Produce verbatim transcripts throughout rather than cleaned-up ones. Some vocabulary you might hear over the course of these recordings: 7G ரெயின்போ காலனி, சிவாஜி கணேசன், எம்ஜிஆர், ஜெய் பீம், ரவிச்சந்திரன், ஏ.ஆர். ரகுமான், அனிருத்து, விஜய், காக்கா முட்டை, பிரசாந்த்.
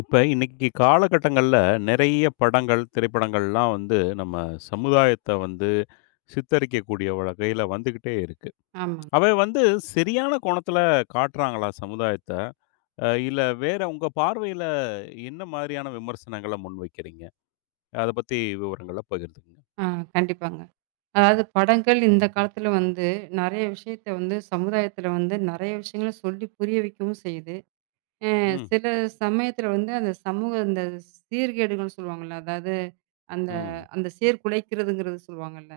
இப்ப இன்னைக்கு காலகட்டங்கள்ல நிறைய படங்கள், திரைப்படங்கள்லாம் வந்து நம்ம சமுதாயத்த வந்து சித்தரிக்கக்கூடிய வகையில வந்துகிட்டே இருக்கு. ஆமாங்க. அவை வந்து சரியான கோணத்துல காட்டுறாங்களா சமுதாயத்த? அ இல்ல வேற உங்க பார்வையில என்ன மாதிரியான விமர்சனங்கள முன்வைக்கிறீங்க? அத பத்தி விவரங்கள பகிர்ந்துக்கங்க. ஆ கண்டிப்பாங்க. அதாவது படங்கள் இந்த காலத்துல வந்து நெறைய விஷயத்த வந்து சமுதாயத்துல வந்து நெறைய விஷயங்கள சொல்லி புரிய வைக்கவும் செய்யுது. அ ம், சில சமயத்துல வந்து அந்த சமூக இந்த சீர்கேடுகள்னு சொல்லுவாங்கல்ல, அதாவது அந்த ம். அந்த சீர்குலைக்கிறதுங்கிறது சொல்லுவாங்கல்ல,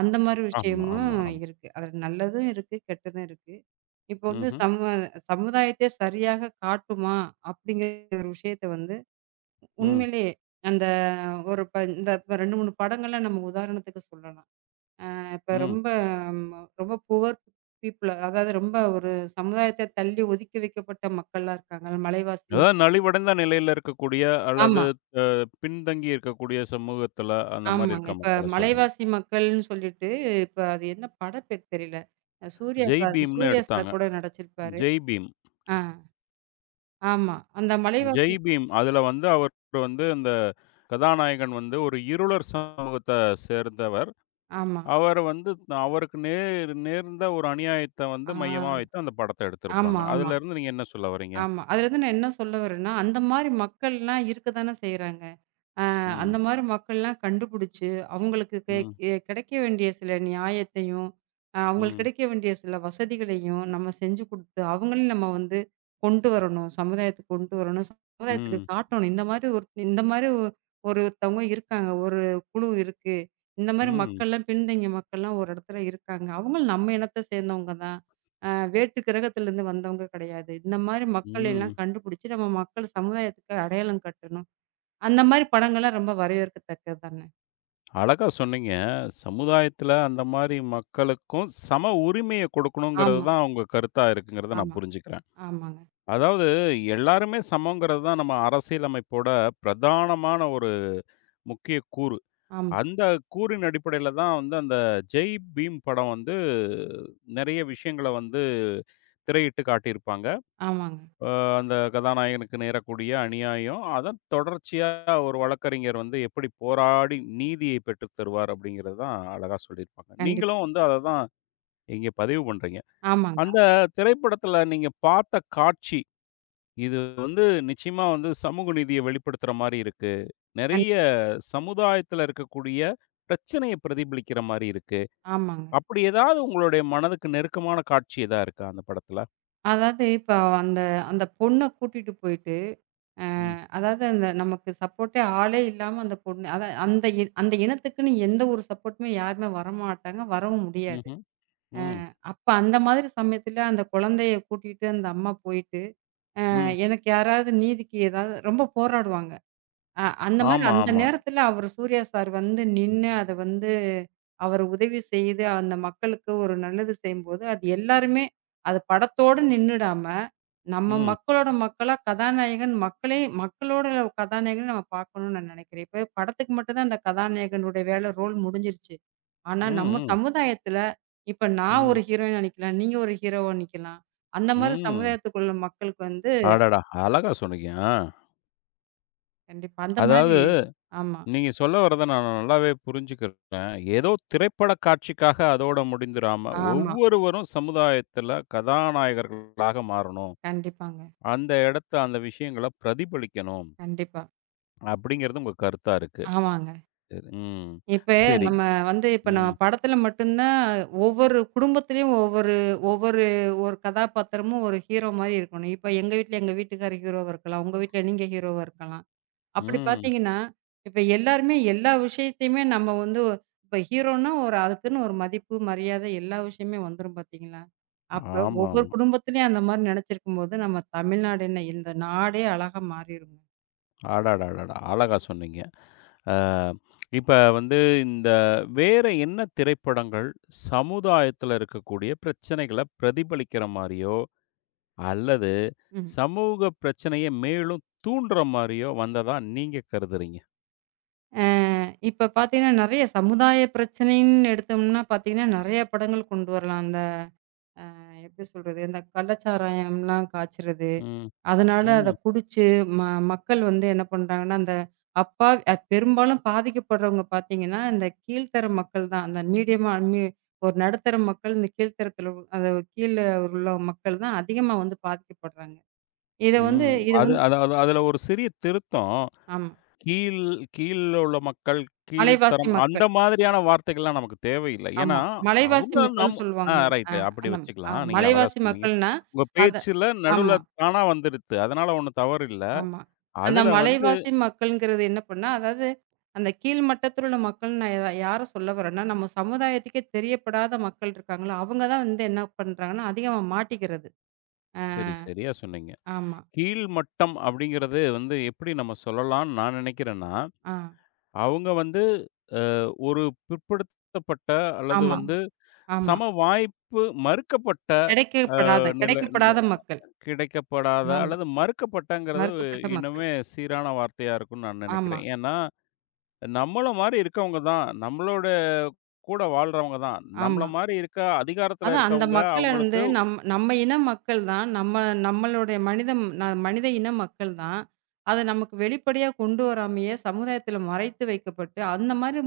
அந்த மாரி ஆமா, விஷயமும் ஆமா, ஆமா. இருக்கு. அதுல நல்லதும் இருக்கு, கெட்டதும் இருக்கு. இப்போ வந்து ம்ஹ்ம். சம சமுதாயத்த சரியாக காட்டுமா? அப்படிங்கிற ஒரு விஷயத்த வந்து ம், உண்மையிலேயே அந்த ஒரு ப இந்த ரெண்டு, மூணு படங்கள நம்ம உதாரணத்துக்கு சொல்லலாம். இப்ப ம். ரொம்ப ம் ரொம்ப புவர் பீப்பிள் அதாவது ரொம்ப ஒரு சமுதாயத்த தள்ளி ஒதுக்கி வைக்கப்பட்ட மக்கள்லாம் இருக்காங்கல்ல, மலைவாசி அதாவது மக்கள். நலிவடைந்த நிலையில இருக்கக்கூடிய அல்லது ஆமா, அ பின்தங்கி இருக்கக்கூடிய சமூகத்துல அந்த மாரி ஆமாங்க. இருக்க இப்ப மக்கள சொல்றீங்க. மலைவாசி மக்கள்ன்னு சொல்லிட்டு, இப்ப அது என்ன பட பேர் தெரியல. அஹ் சூர்யா ஜெய் சார் பீம்ன்னு சூர்யா எடுத்தாங்க. சார் கூட நடிச்சிருப்பாரு. ஜெய் பீம். ஆ, ஆமா. அந்த ஜெய் மலைவாசி பீம் அதுல வந்து அவர் வந்து அந்த கதாநாயகன் வந்து ஒரு இருளர் சமூகத்த சேர்ந்தவர். ஆமா. அவர் வந்து த- அவருக்கு நேர் நேர்ந்த ஒரு அநியாயத்த வந்து ஆ, மையமா வைத்து அந்த படத்த எடுத்திருப்பாங்க. ஆமா, ஆமா, அதுலருந்து நீங்க என்ன சொல்ல வரீங்க? ஆமா. அதுலருந்து நான் என்ன சொல்ல வரேன்னா, அந்த மாரி மக்கள்லாம் இருக்க தானே செய்றாங்க. அ அந்த ம், மாரி மக்கள்லாம் கண்டுபிடிச்சு, அவங்களுக்கு கெ ம், கெ கிடைக்க வேண்டிய சில நியாயத்தையும், அ அவங்களுக்கு ம், கிடைக்க வேண்டிய சில வசதிகளையும் நம்ம செஞ்சு குடுத்து, அவங்களையும் நம்ம வந்து கொண்டு வரணும். சமுதாயத்துக்கு கொண்டு வரணும். சமுதாயத்துக்கு ம், காட்டணும். இந்த மாரி ஒரு இந்த மாரி ஒ ஒருத்தவங்க இருக்காங்க. ஒரு குழு இருக்கு. இந்த மாரி ம், மக்கள்லாம் பின்தங்கிய மக்கள்லாம் ஒரு இடத்துல இருக்காங்க. அவங்களும் நம்ம இனத்த சேர்ந்தவங்க தான். அ வேற்று கிரகத்திலேருந்து வந்தவங்க கிடையாது. இந்த மாரி மக்கள் ம். எல்லாம் கண்டுபிடிச்சு, நம்ம மக்கள் சமுதாயத்துக்கு அடையாளம் கட்டணும். அந்த மாரி படங்கள்லாம் ரொம்ப வரவேற்கத்தக்கது தானே! அழகா சொன்னீங்க. சமுதாயத்துல அந்த மாரி மக்களுக்கும் சம உரிமைய கொடுக்கணுங்கிறது ஆமா, தான் உங்க கருத்தா இருக்குங்கிறத நான் ஆமா, புரிஞ்சுக்கிறேன். ஆமாங்க. அதாவது எல்லாருமே சமங்கிறது தான் நம்ம அரசியலமைப்போட பிரதானமான ஒரு முக்கிய கூறு. ஆமா, அந்த கூறின் அடிப்படையில தான் வந்து அந்த "ஜெய் பீம்" படம் வந்து நெறைய விஷயங்கள வந்து திரையிட்டு காட்டியிருப்பாங்க. ஆமாங்க. அ அந்த கதாநாயகனுக்கு நேரக்கூடிய அநியாயம், அதன் தொடர்ச்சியா ஒரு வழக்கறிஞர் வந்து எப்படி போராடி நீதியை பெற்று தருவார் அப்படிங்கிறது தான் அழகா சொல்லியிருப்பாங்க. கண்டிப்பா. நீங்களும் வந்து அத தான் இங்க பதிவு பண்றீங்க. ஆமாங்க. அந்த திரைப்படத்துல நீங்க பார்த்த காட்சி இது வந்து நிச்சயமா வந்து சமூக நீதிய வெளிப்படுத்துற மாரி இருக்கு. கண் நெறைய சமுதாயத்துல இருக்கக்கூடிய பிரச்சனைய பிரதிபலிக்கிற மாரி இருக்கு. ஆமாங்க. அப்படி ஏதாவது உங்களுடைய மனதுக்கு நெருக்கமான காட்சி எதா இருக்கா அந்த படத்துல? அதாவது இப்ப அந்த அந்த பொண்ண கூட்டிட்டு போயிட்டு, அ ம். அதாவது அந்த நமக்கு சப்போர்ட்டே ஆளே இல்லாம அந்த பொண்ணு அத அந்த இ அந்த இனத்துக்குன்னு எந்த ஒரு சப்போர்ட்டுமே யாருமே வரமாட்டாங்க. வரவும் முடியாது. ம்ஹ்ம். ம். அப்ப அந்த மாதிரி சமயத்துல அந்த குழந்தைய கூட்டிட்டு அந்த அம்மா போயிட்டு, அ ம். எனக்கு யாராவது நீதிக்கு ஏதாவது ரொம்ப போராடுவாங்க. அ அந்த மாரி ஆமா, அந்த ஆமா. நேரத்துல அவரு சூர்யா சார் வந்து நின்னு அத வந்து அவரு உதவி செய்து, அந்த மக்களுக்கு ஒரு நல்லது செய்யும்போது, அது எல்லாருமே அது படத்தோட நின்னுடாம, நம்ம ம். மக்களோட மக்களா கதாநாயகன் மக்களே மக்களோட கதாநாயகன நம்ம பார்க்கணும்னு நான் நெனைக்கிறேன். இப்ப படத்துக்கு மட்டும் தான் அந்த கதாநாயகனுடைய வேல ரோல் முடிஞ்சிருச்சு. ஆனா ம். நம்ம ம். சமுதாயத்துல, இப்ப நான் ம். ஒரு ஹீரோயினா நிக்கலாம், நீங்க ஒரு ஹீரோவா நிக்கலாம். அந்த மாரி ம். சமுதாயத்துக்குள்ள மக்களுக்கு வந்து அடடா! அழகா சொன்னீங்க. ஆ. கண்டிப்பா அந்த அதாவது மாரி ஆமா, நீங்க சொல்ல வர்றத நான் நல்லாவே புரிஞ்சுக்கிறேன். ஏதோ திரைப்பட காட்சிக்காக அதோட முடிந்துராம, ஆமா. ஒவ்வொருவரும் சமுதாயத்துல கதாநாயகர்களாக மாறணும். கண்டிப்பாங்க. அந்த இடத்த அந்த விஷயங்கள பிரதிபலிக்கணும் கண்டிப்பா. அப்படிங்கிறது உங்க கருத்தா இருக்கு. ஆமாங்க. இப்ப சரி. ம். சரி. நம்ம வந்து இப்ப நம்ம ம். படத்துல மட்டும்தான் ஒவ்வொரு குடும்பத்திலயும் ஒவ்வொரு ஒவ்வொரு ஒரு கதாபாத்திரமும் ஒரு ஹீரோ மாரி இருக்கணும். இப்ப எங்க வீட்ல எங்க வீட்டுக்காரர் ஹீரோவா இருக்கலாம். உங்க வீட்ல நீங்க ஹீரோவா இருக்கலாம். அப்படி ம். பார்த்தீங்கன்னா, இப்ப எல்லாருமே எல்லா விஷயத்தையுமே நம்ம வந்து ஒ- இப்ப ஹீரோன்னா ஒரு அதுக்குன்னு ஒரு மதிப்பு, மரியாதை எல்லா விஷயமே வந்துரும் பார்த்தீங்களா? அப்ப ஆமாமா. ஒவ்வொரு குடும்பத்திலயும் அந்த மாரி நெனச்சிருக்கும்போது, நம்ம தமிழ்நாடு என்ன இந்த நாடே அழகா மாறிருங்க. அடடடடா! அழகா சொன்னீங்க. அ இப்ப வந்து இந்த வேற என்ன திரைப்படங்கள் சமுதாயத்துல இருக்கக்கூடிய பிரச்சனைகள பிரதிபலிக்கிற மாரியோ, அல்லது ம். சமூக பிரச்சனைய மேலும் தூண்டுற மாரியோ வந்ததா நீங்க கருதுறீங்க? இப்ப பார்த்தீங்கன்னா, நெறைய சமுதாய பிரச்சனைன்னு எடுத்தோம்னா பார்த்தீங்கன்னா, நெறைய படங்கள் கொண்டு வரலாம். அந்த எப்படி சொல்றது? இந்த கள்ளச்சாராயம்லாம் காய்ச்சறது. ம். அதனால அத ம். குடிச்சு ம மக்கள் வந்து என்ன பண்றாங்கன்னா, அந்த அப்பா அ பெரும்பாலும் பாதிக்கப்படுறவங்க பார்த்தீங்கன்னா, இந்த கீழ்த்தர மக்கள் தான். அந்த மீடியமா மீ ஒரு நடுத்தர மக்கள், இந்த கீழ்த்தரத்தில அது கீழ உள்ள மக்கள் தான் அதிகமா வந்து பாதிக்கப்படுறாங்க. இத வந்து ம். இது அது வந்து அது அது அதுல ஒரு சிறிய திருத்தம். ஆமா. கீழ் கீழ உள்ள மக்கள், அலைவாசி கீழ்த்தரம் அந்த மக்கள். மாதிரியான வார்த்தைகள்லாம் நமக்கு தேவையில்ல. ஏன்னா, ஆமா. மலைவாசி அவங்க மக்கள்ன்னு நம்ம ஆ சொல்லுவாங்க. அ ரைட் அப்படி அந்த அ வச்சுக்கலாம். நீங்க அழகா மலைவாசி சொன்னீங்க. மக்கள்னா, உங்க அத பேச்சுல நடுவுல ஆமா, தானா வந்துருது. அதனால ஒண்ணும் தவறு இல்ல. ஆமா. அந்த அதுல வந்து மலைவாசி மக்கள்ங்கிறது என்ன பண்ணா, அதாவது அந்த கீழ் மட்டத்தில உள்ள மக்கள்ன்னு நான் யா யார சொல்ல வரேன்னா, நம்ம சமுதாயத்துக்கே தெரியப்படாத மக்கள் இருக்காங்கல்ல, அவங்க தான் வந்து என்ன பண்றாங்கன்னா, அதிகமா மாட்டிக்கிறது. அ சரி, சரியா சொன்னீங்க. ஆமா. கீழ்மட்டம் அப்படிங்கிறது வந்து எப்படி நம்ம சொல்லலாம்னு நான் நினைக்கிறேன்னா, ஆ அவங்க வந்து ஒரு பிற்படுத்தப்பட்ட அல்லது ஆமாமா, வந்து ஆமா. ஆமா. சம வாய்ப்பு மறுக்கப்பட்ட அ கிடைக்கப்படாத நிலை கிடைக்கப்படாத மக்கள். கிடைக்கப்படாத ஆமா. அல்லது மறுக்கப்பட்டங்கிறது மறுக்கப்பட்ட மக்கள். இன்னுமே சீரான வார்த்தையா இருக்கும்னு நான் ஆமா, நினைக்கிறேன். ஏன்னா, நம்மள மாரி இருக்கவங்க தான், நம்மளோட கூட வாழ்றவங்க தான். நம்மள ஆமா. மாரி இருக்க அதிகாரத்தில அதான் அந்த இருக்கவங்க, மக்கள வந்து அவங்களுக்கு நம் நம்ம இன மக்கள் தான். நம்ம நம்மளுடைய மனிதம் ந மனித இன மக்கள் தான். அத நமக்கு வெளிப்படையா கொண்டு வராமயே சமுதாயத்தில மறைத்து வைக்கப்பட்டு, அந்த மாரி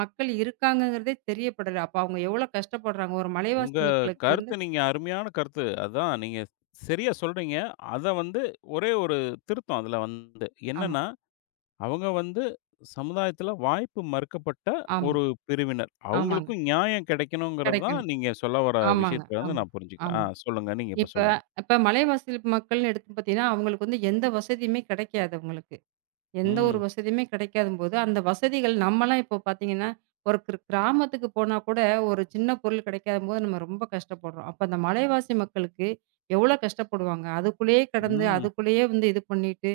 மக்கள் இருக்காங்கங்கிறதே தெரியப்படல. அப்ப அவங்க எவ்வளோ கஷ்டப்படுறாங்க. ஒரு உங்க மலைவாசி மக்களுக்கு வந்து கருத்து நீங்க அருமையான கருத்து. அதான் நீங்க சரியா சொல்றீங்க. அத வந்து ஒரே ஒரு திருத்தம் அதில வந்து. ஆமா, என்னன்னா, அவங்க வந்து சமுதாயத்தில வாய்ப்பு மறுக்கப்பட்ட ஆமா, ஒரு பிரிவினர். ஆமாங்க. அவங்களுக்கும் நியாயம் கிடைக்கணுங்கிறது தான் கிடைக்கணும். நீங்க சொல்ல வர ஆமாங்க. விஷயத்தில இருந்து ஆமா, நான் புரிஞ்சுக்கிறேன். ஆ ஆமா. சொல்லுங்க. நீங்க இப்ப இப்ப சொல்லுங்க. இப்ப மலைவாசி மக்கள்னு எடுத்து பார்த்தீங்கன்னா, அவங்களுக்கு வந்து எந்த வசதியுமே கிடைக்காது அவங்களுக்கு. எந்த ஒரு ம். வசதியுமே கிடைக்காதும்போது, அந்த வசதிகள் நம்மலாம் இப்போ பார்த்தீங்கன்னா, ஒரு கிர் கிராமத்துக்கு போனா கூட ஒரு சின்ன பொருள் கிடைக்காதம்போது நம்ம ரொம்ப கஷ்டப்படுறோம். அப்ப அந்த மலைவாசி மக்களுக்கு எவ்வளோ கஷ்டப்படுவாங்க? அதுக்குள்ளேயே கடந்து, ம். அதுக்குள்ளேயே வந்து இது பண்ணிட்டு,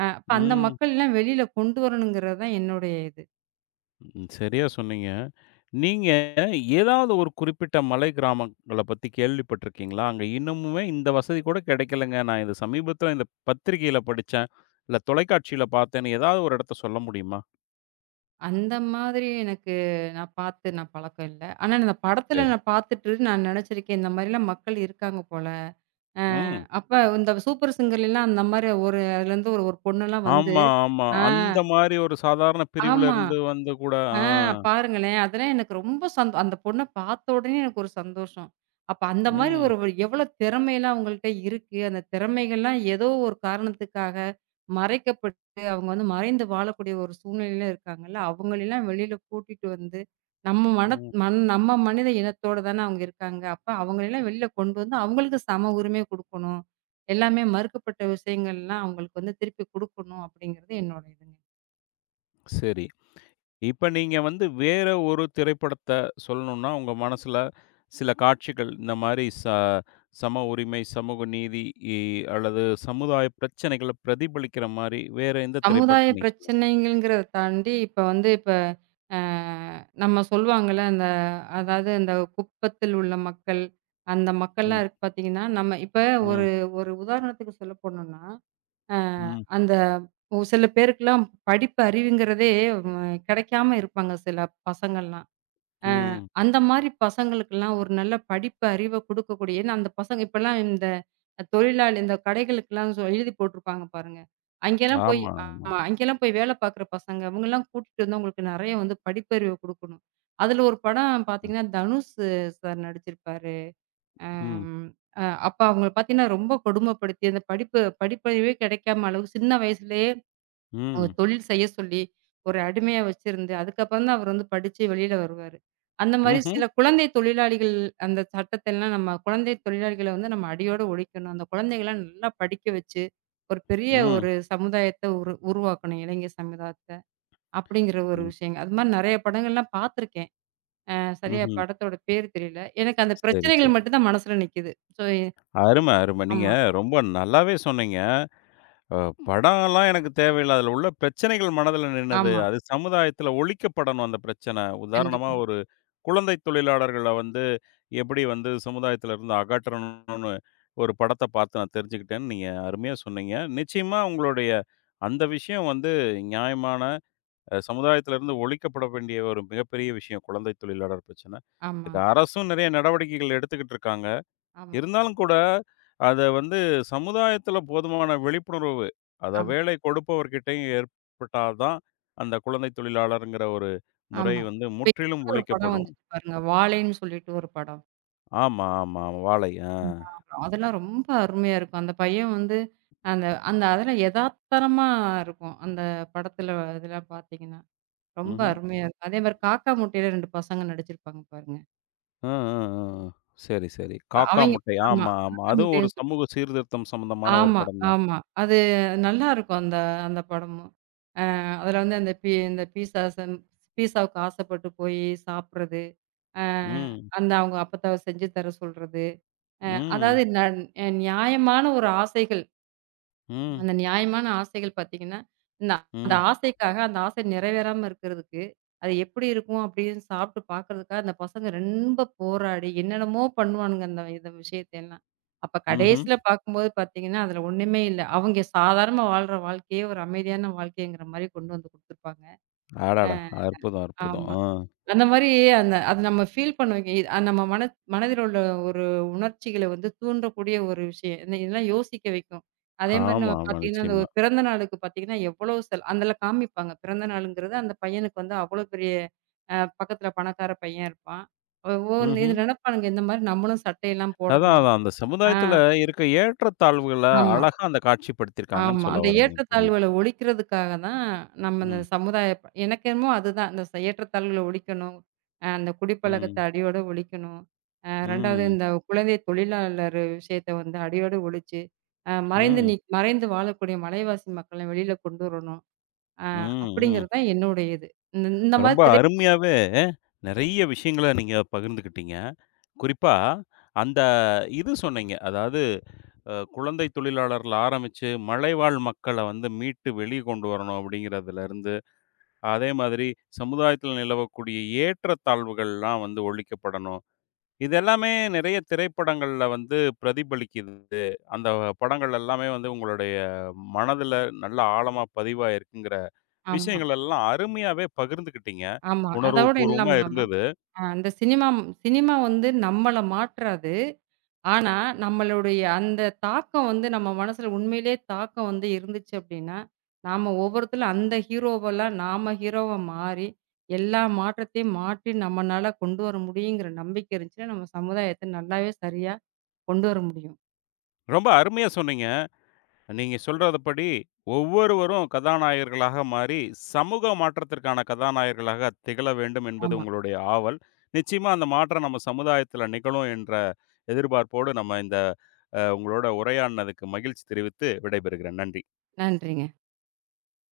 அ அப்ப அந்த ம். மக்கள்லாம் வெளியில கொண்டு வரணுங்கிறது தான் என்னுடைய இது. ம். சரியா சொன்னீங்க. நீங்க ஏதாவது ஒரு குறிப்பிட்ட மலை கிராமங்கள பத்தி கேள்விப்பட்டிருக்கீங்களா? அங்க இன்னமுமே இந்த வசதி கூட கிடைக்கலங்க. நான் இது சமீபத்தில இந்த பத்திரிகையில படிச்சேன். இல்ல தொலைக்காட்சியில பார்த்தேன்னு ஏதாவது ஒரு இடத்த சொல்ல முடியுமா? அந்த மாதிரி எனக்கு நான் பார்த்து நான் பழக்கம் இல்ல. ஆனா இந்த படத்துல சரி. நான் பார்த்துட்டு நான் நினைச்சிருக்கேன், இந்த மாரிலாம் மக்கள் இருக்காங்க போல. அ ம். அப்ப இந்த சூப்பர் சிங்கர்லலாம் அந்த மாரி ஒரு அதுலேருந்து ஒரு ஒரு பொண்ணுலாம் வந்து ஆமா, ஆமா. ஆ. அந்த மாரி ஒரு சாதாரண பிரிவுல ஆமா. இருந்து வந்து கூட ஆ ஆ. பாருங்களேன். அதெல்லாம் எனக்கு ரொம்ப சந்தோ அந்த பொண்ண பார்த்த உடனே எனக்கு ஒரு சந்தோஷம். அப்ப அந்த மாரி ம். ஒரு எவ்வளோ திறமைலாம் அவங்கள்ட்ட இருக்கு. அந்த திறமைகள்லாம் ஏதோ ஒரு காரணத்துக்காக மறைக்கப்பட்டு, அவங்க வந்து மறைந்து வாழக்கூடிய ஒரு சூழ்நிலையில இருக்காங்கல்ல. அவங்களலாம் வெளியில கூட்டிட்டு வந்து, நம்ம மன ம். மன் நம்ம மனித இனத்தோட தானே அவங்க இருக்காங்க. அப்ப அவங்களலாம் வெளில கொண்டு வந்து அவங்களுக்கு சம உரிமை குடுக்கணும். எல்லாமே மறுக்கப்பட்ட விஷயங்கள்லாம் அவங்களுக்கு வந்து திருப்பி குடுக்கணும் அப்படிங்கிறது என்னோட இதுங்க. சரி. இப்ப நீங்க வந்து வேற ஒரு திரைப்படத்த சொல்லணும்னா, உங்க மனசுல சில காட்சிகள் இந்த மாரி ச சம உரிமை, சமூக நீதி இ அல்லது சமுதாய பிரச்சனைகள பிரதிபலிக்கிற மாரி வேற எந்த சமுதாய திரைப்படத்த நீங்க சொல்லுங்க? பிரச்சனைகள்ங்கிறத தாண்டி, இப்ப வந்து இப்ப அ நம்ம சொல்லுவாங்கல்ல, அந்த அதாவது அந்த குப்பத்தில் உள்ள மக்கள், அந்த ம், மக்கள்லாம் இருக்கு பார்த்தீங்கன்னா, நம்ம இப்ப ம், ஒரு ஒரு உதாரணத்துக்கு சொல்ல போனோம்னா, அ ம், அந்த ஒரு சில பேருக்குலாம் படிப்பு அறிவுங்கிறதே வ கிடைக்காம இருப்பாங்க சில பசங்கள்லாம். அ ம். அந்த மாரி பசங்களுக்கெல்லாம் ஒரு நல்ல படிப்பு, அறிவ குடுக்கக்கூடிய ஏன்னா அந்த பசங்க இப்பலாம் இந்த தொழிலாளி இந்த கடைகளுக்கெல்லாம் சொ எழுதி போட்டிருப்பாங்க பாருங்க. அங்கேலாம் போய் ஆமா, ஆமா. ஆமா. அங்கேலாம் போய் வேல பார்க்குற பசங்க, இவங்கலாம் கூட்டிட்டு வந்து அவங்களுக்கு நெறைய வந்து படிப்பறிவ குடுக்கணும். அதுல ஒரு படம் ம், பார்த்தீங்கன்னா, தனுஷ் சார் நடிச்சிருப்பாரு. ம், அம் அ அப்ப அவங்கள பார்த்தீங்கன்னா, ரொம்ப கொடுமைப்படுத்தி அந்த படிப்பு படிப்பறிவே கிடைக்காம அளவு சின்ன வயசுலயே அவங்க ம், தொழில் செய்ய சொல்லி, ஒரு அடிமையா வச்சிருந்து, அதுக்கப்புறம் தான் அவரு வந்து படிச்சு வெளியில வருவாரு. அந்த மாரி ம்ஹ்ம், சில குழந்தை தொழிலாளிகள் அந்த சட்டத்தெல்லாம் நம்ம குழந்தை தொழிலாளிகள வந்து நம்ம அடியோட ஒழிக்கணும். அந்த குழந்தைகள நல்லா படிக்க வச்சு, ஒரு பெரிய ம், ஒரு சமுதாயத்த உரு உருவாக்கணும். இளைஞர் சமுதாயத்த. அப்படிங்கிற ஒரு ம், விஷயங்க. அது மாரி நெறைய படங்கள்லாம் பார்த்துருக்கேன். அ சரியா ம்ஹ்ம். படத்தோட பேர் தெரியல. எனக்கு அந்த சரி, பிரச்சனைகள் சரி. மட்டும் தான் மனசுல நிக்குது. சோ அரும, அரும. நீங்க ஆமா, ரொம்ப நல்லாவே சொன்னீங்க. அ படம்லாம் எனக்கு தேவையில்ல. அதில உள்ள பிரச்சனைகள் மனதில நின்னது. ஆமா. அது சமுதாயத்தில ஒழிக்கப்படணும் அந்த பிரச்சனை. உதாரணமா கண்டிப்பா. ஒரு குழந்தை தொழிலாளர்கள வந்து எப்படி வந்து சமுதாயத்தில இருந்து அகற்றணும்னு ஒரு படத்த பார்த்து நான் தெரிஞ்சுக்கிட்டேன்னு நீங்க அருமையா சொன்னீங்க. நிச்சயமா உங்களுடைய அந்த விஷயம் வந்து நியாயமான அ சமுதாயத்தில இருந்து ஒழிக்கப்பட வேண்டிய ஒரு மிகப்பெரிய விஷயம். குழந்தை தொழிலாளர் பிரச்சனை. இதுக்கு ஆமாங்க. அரசும் நெறைய நடவடிக்கைகள் எடுத்துக்கிட்டு இருக்காங்க. ஆமா, இருந்தாலும் கூட, அத வந்து சமுதாயத்துல போதுமான விழிப்புணர்வு, அத ஆமா. வேலை கொடுப்பவர்கிட்டயும் ஏற்பட்டா தான், அந்த குழந்தை தொழிலாளர்ங்கிற ஒரு முறை ஆமா. வந்து இப்ப இப்ப முற்றிலும் கூட ஒரு படம் ஒழிக்கப்படும். வந்துச்சு பாருங்க. வாழைன்னு சொல்லிட்டு ஒரு படம். ஆமா, ஆமா. வாழை. ஆ. ம். ஆமா. அதெல்லாம் ரொம்ப அருமையா இருக்கும். அந்த பையன் வந்து அந்த அந்த அதெல்லாம் எதார்த்தனமா இருக்கும். அந்த படத்துல இதெல்லாம் பார்த்தீங்கன்னா. ரொம்ப ம்ஹ்ம். அருமையா இருக்கும். அதே மாரி காக்கா முட்டையில ரெண்டு பசங்க நடிச்சிருப்பாங்க பாருங்க. அ, அ, அ, அ. சரி, சரி. காக்கா அவங்க முட்டை. ஆமா. ஆமா, ஆமா. காக்கா அதுவும் ஒரு முட்டைன்னு சொல்லி சமூக சீர்திருத்தம் சம்பந்தமான ஒரு ஆமா, படம் தான். ஆமா. அது நல்லாருக்கும் அந்த அந்த படமும். அ அதுல வந்து அந்த பி இந்த பீஸா சம் பீஸாவுக்கு ஆசைப்பட்டு போய் சாப்பிடுறது. அ ம். அந்த அவங்க அப்பத்தாவ செஞ்சு தர சொல்றது. அ ம். அதாவது ந அ நியாயமான ஒரு ஆசைகள். ம். அந்த நியாயமான ஆசைகள் பார்த்தீங்கன்னா, இந்த அந்த ம். ஆசைக்காக அந்த ஆசை நிறைவேறாம இருக்கிறதுக்கு, அது எப்படி இருக்கும் அப்படின்னு சாப்பிட்டு பார்க்கறதுக்காக அந்த பசங்க ரொம்ப போராடி என்னென்னமோ பண்ணுவானுங்க அந்த இந்த விஷயத்தையெல்லாம். அப்ப ம்ஹ்ம். கடைசியில பார்க்கும்போது பார்த்தீங்கன்னா, அதில ஒண்ணுமே இல்ல. அவங்க சாதாரணமா வாழ்ற வாழ்க்கையே ஒரு அமைதியான வாழ்க்கைங்கிற மாரி கொண்டு வந்து குடுத்துருப்பாங்க. அ அடடா! அற்புதம், அற்புதம். ஆமா. ஆ. அந்த மாரி அந்த அது நம்ம ஃபீல் பண்ண வைக்கும். இது நம்ம மன மனதில் உள்ள ஒரு உணர்ச்சிகள வந்து தூண்டக்கூடிய ஒரு விஷயம். இந்த இதெல்லாம் யோசிக்க வைக்கும். அதே மாரி ஆமா, நம்ம ஆமா. பார்த்தீங்கன்னா, அந்த நிச்சயமா. ஒரு பிறந்த நாளுக்கு பார்த்தீங்கன்னா, எவ்வளோ செல அதில காமிப்பாங்க. பிறந்த நாளுங்கிறது அந்த பையனுக்கு வந்து அவ்வளோ பெரிய அ பக்கத்தில பணக்கார பையன் இருப்பான். ஓ! ஓ, இது ம்ஹ்ம். நினைப்பானுங்க இந்த மாரி நம்மளும் சட்டையெல்லாம் அதான், போடணும். அதான். அந்த ஆ, சமுதாயத்துல இருக்க ஏற்றத்தாழ்வுகள ஆமா. அழகா அந்த காட்சிப்படுத்தியிருக்காங்கன்னு ஆமா. சொல்ல அந்த வர்றீங்க. புரியுது. ஏற்றத்தாழ்வுகள ஒழிக்கிறதுக்காக தான் நம்ம இந்த ம், சமுதாய ப எனக்கு என்னமோ அதுதான். இந்த ச ஏற்றத்தாழ்வுகள ஒழிக்கணும். அ அந்த குடிப்பழக்கத்த ம், அடியோட ஒழிக்கணும். அ இரண்டாவது ம், இந்த குழந்தை தொழிலாளர் விஷயத்த வந்து அடியோட ஒழிச்சு, அ மறைந்து ம், நீ மறைந்து வாழக்கூடிய மலைவாசி மக்கள வெளியில கொண்டு வரணும். அ ம், ம். அப்படிங்கிறது தான் என்னுடைய இது. இந்த இந்த மாரி ரொம்ப திரை அருமையாவே நெறைய விஷயங்கள நீங்க பகிர்ந்துக்கிட்டீங்க. குறிப்பா அந்த இது சொன்னீங்க. அதாவது அ குழந்தை தொழிலாளர்ல ஆரம்பிச்சு, மலைவாழ் மக்கள வந்து மீட்டு வெளிய கொண்டு வரணும் அப்படிங்கிறதுலருந்து, அதே மாதிரி சமுதாயத்துல நிலவக்கூடிய ஏற்றத்தாழ்வுகள்லாம் வந்து ஒழிக்கப்படணும். இது எல்லாமே நிறைய திரைப்படங்கள்ல வந்து பிரதிபலிக்குது. அந்த படங்கள் எல்லாமே வந்து உங்களுடைய மனதுல நல்ல ஆழமா பதிவாயிருக்குங்கிற ஆமா, விஷயங்கள் எல்லாம் அருமையாவே பகிர்ந்துக்கிட்டீங்க. ஆமா. அதோட உணர்வுபூர்வமா இல்லாம இல்லாம, இருந்தது. அ இந்த சினிமா சினிமா வந்து நம்மள மாற்றாது. ஆனா, நம்மளுடைய அந்த தாக்கம் வந்து நம்ம மனசுல உண்மையிலேயே தாக்கம் வந்து இருந்துச்சு அப்டின்னா, நாம ஒவ்வொருத்தலும் அந்த ஹீரோவெல்லாம் நாம ஹீரோவா மாறி, எல்லா மாற்றத்தையும் மாற்றி நம்மனால கொண்டு வர முடியுங்கிற நம்பிக்கை இருந்துச்சுன்னா, நம்ம சமுதாயத்த நல்லாவே சரியா கொண்டு வர முடியும். ரொம்ப அருமையா சொன்னீங்க. நீங்க சொல்றதுபடி ஒவ்வொருவரும் கதாநாயகர்களாக மாறி, சமூக மாற்றத்திற்கான கதாநாயகர்களாக திகழ வேண்டும் என்பது ஆமா. உங்களுடைய ஆவல். நிச்சயமா அந்த மாற்றம் நம்ம சமுதாயத்தில நிகழும் என்ற எதிர்பார்ப்போடு நம்ம இந்த அ உங்களோட உரையாடினதுக்கு மகிழ்ச்சி தெரிவித்து விடைபெறுகிறேன். நன்றி. நன்றிங்க.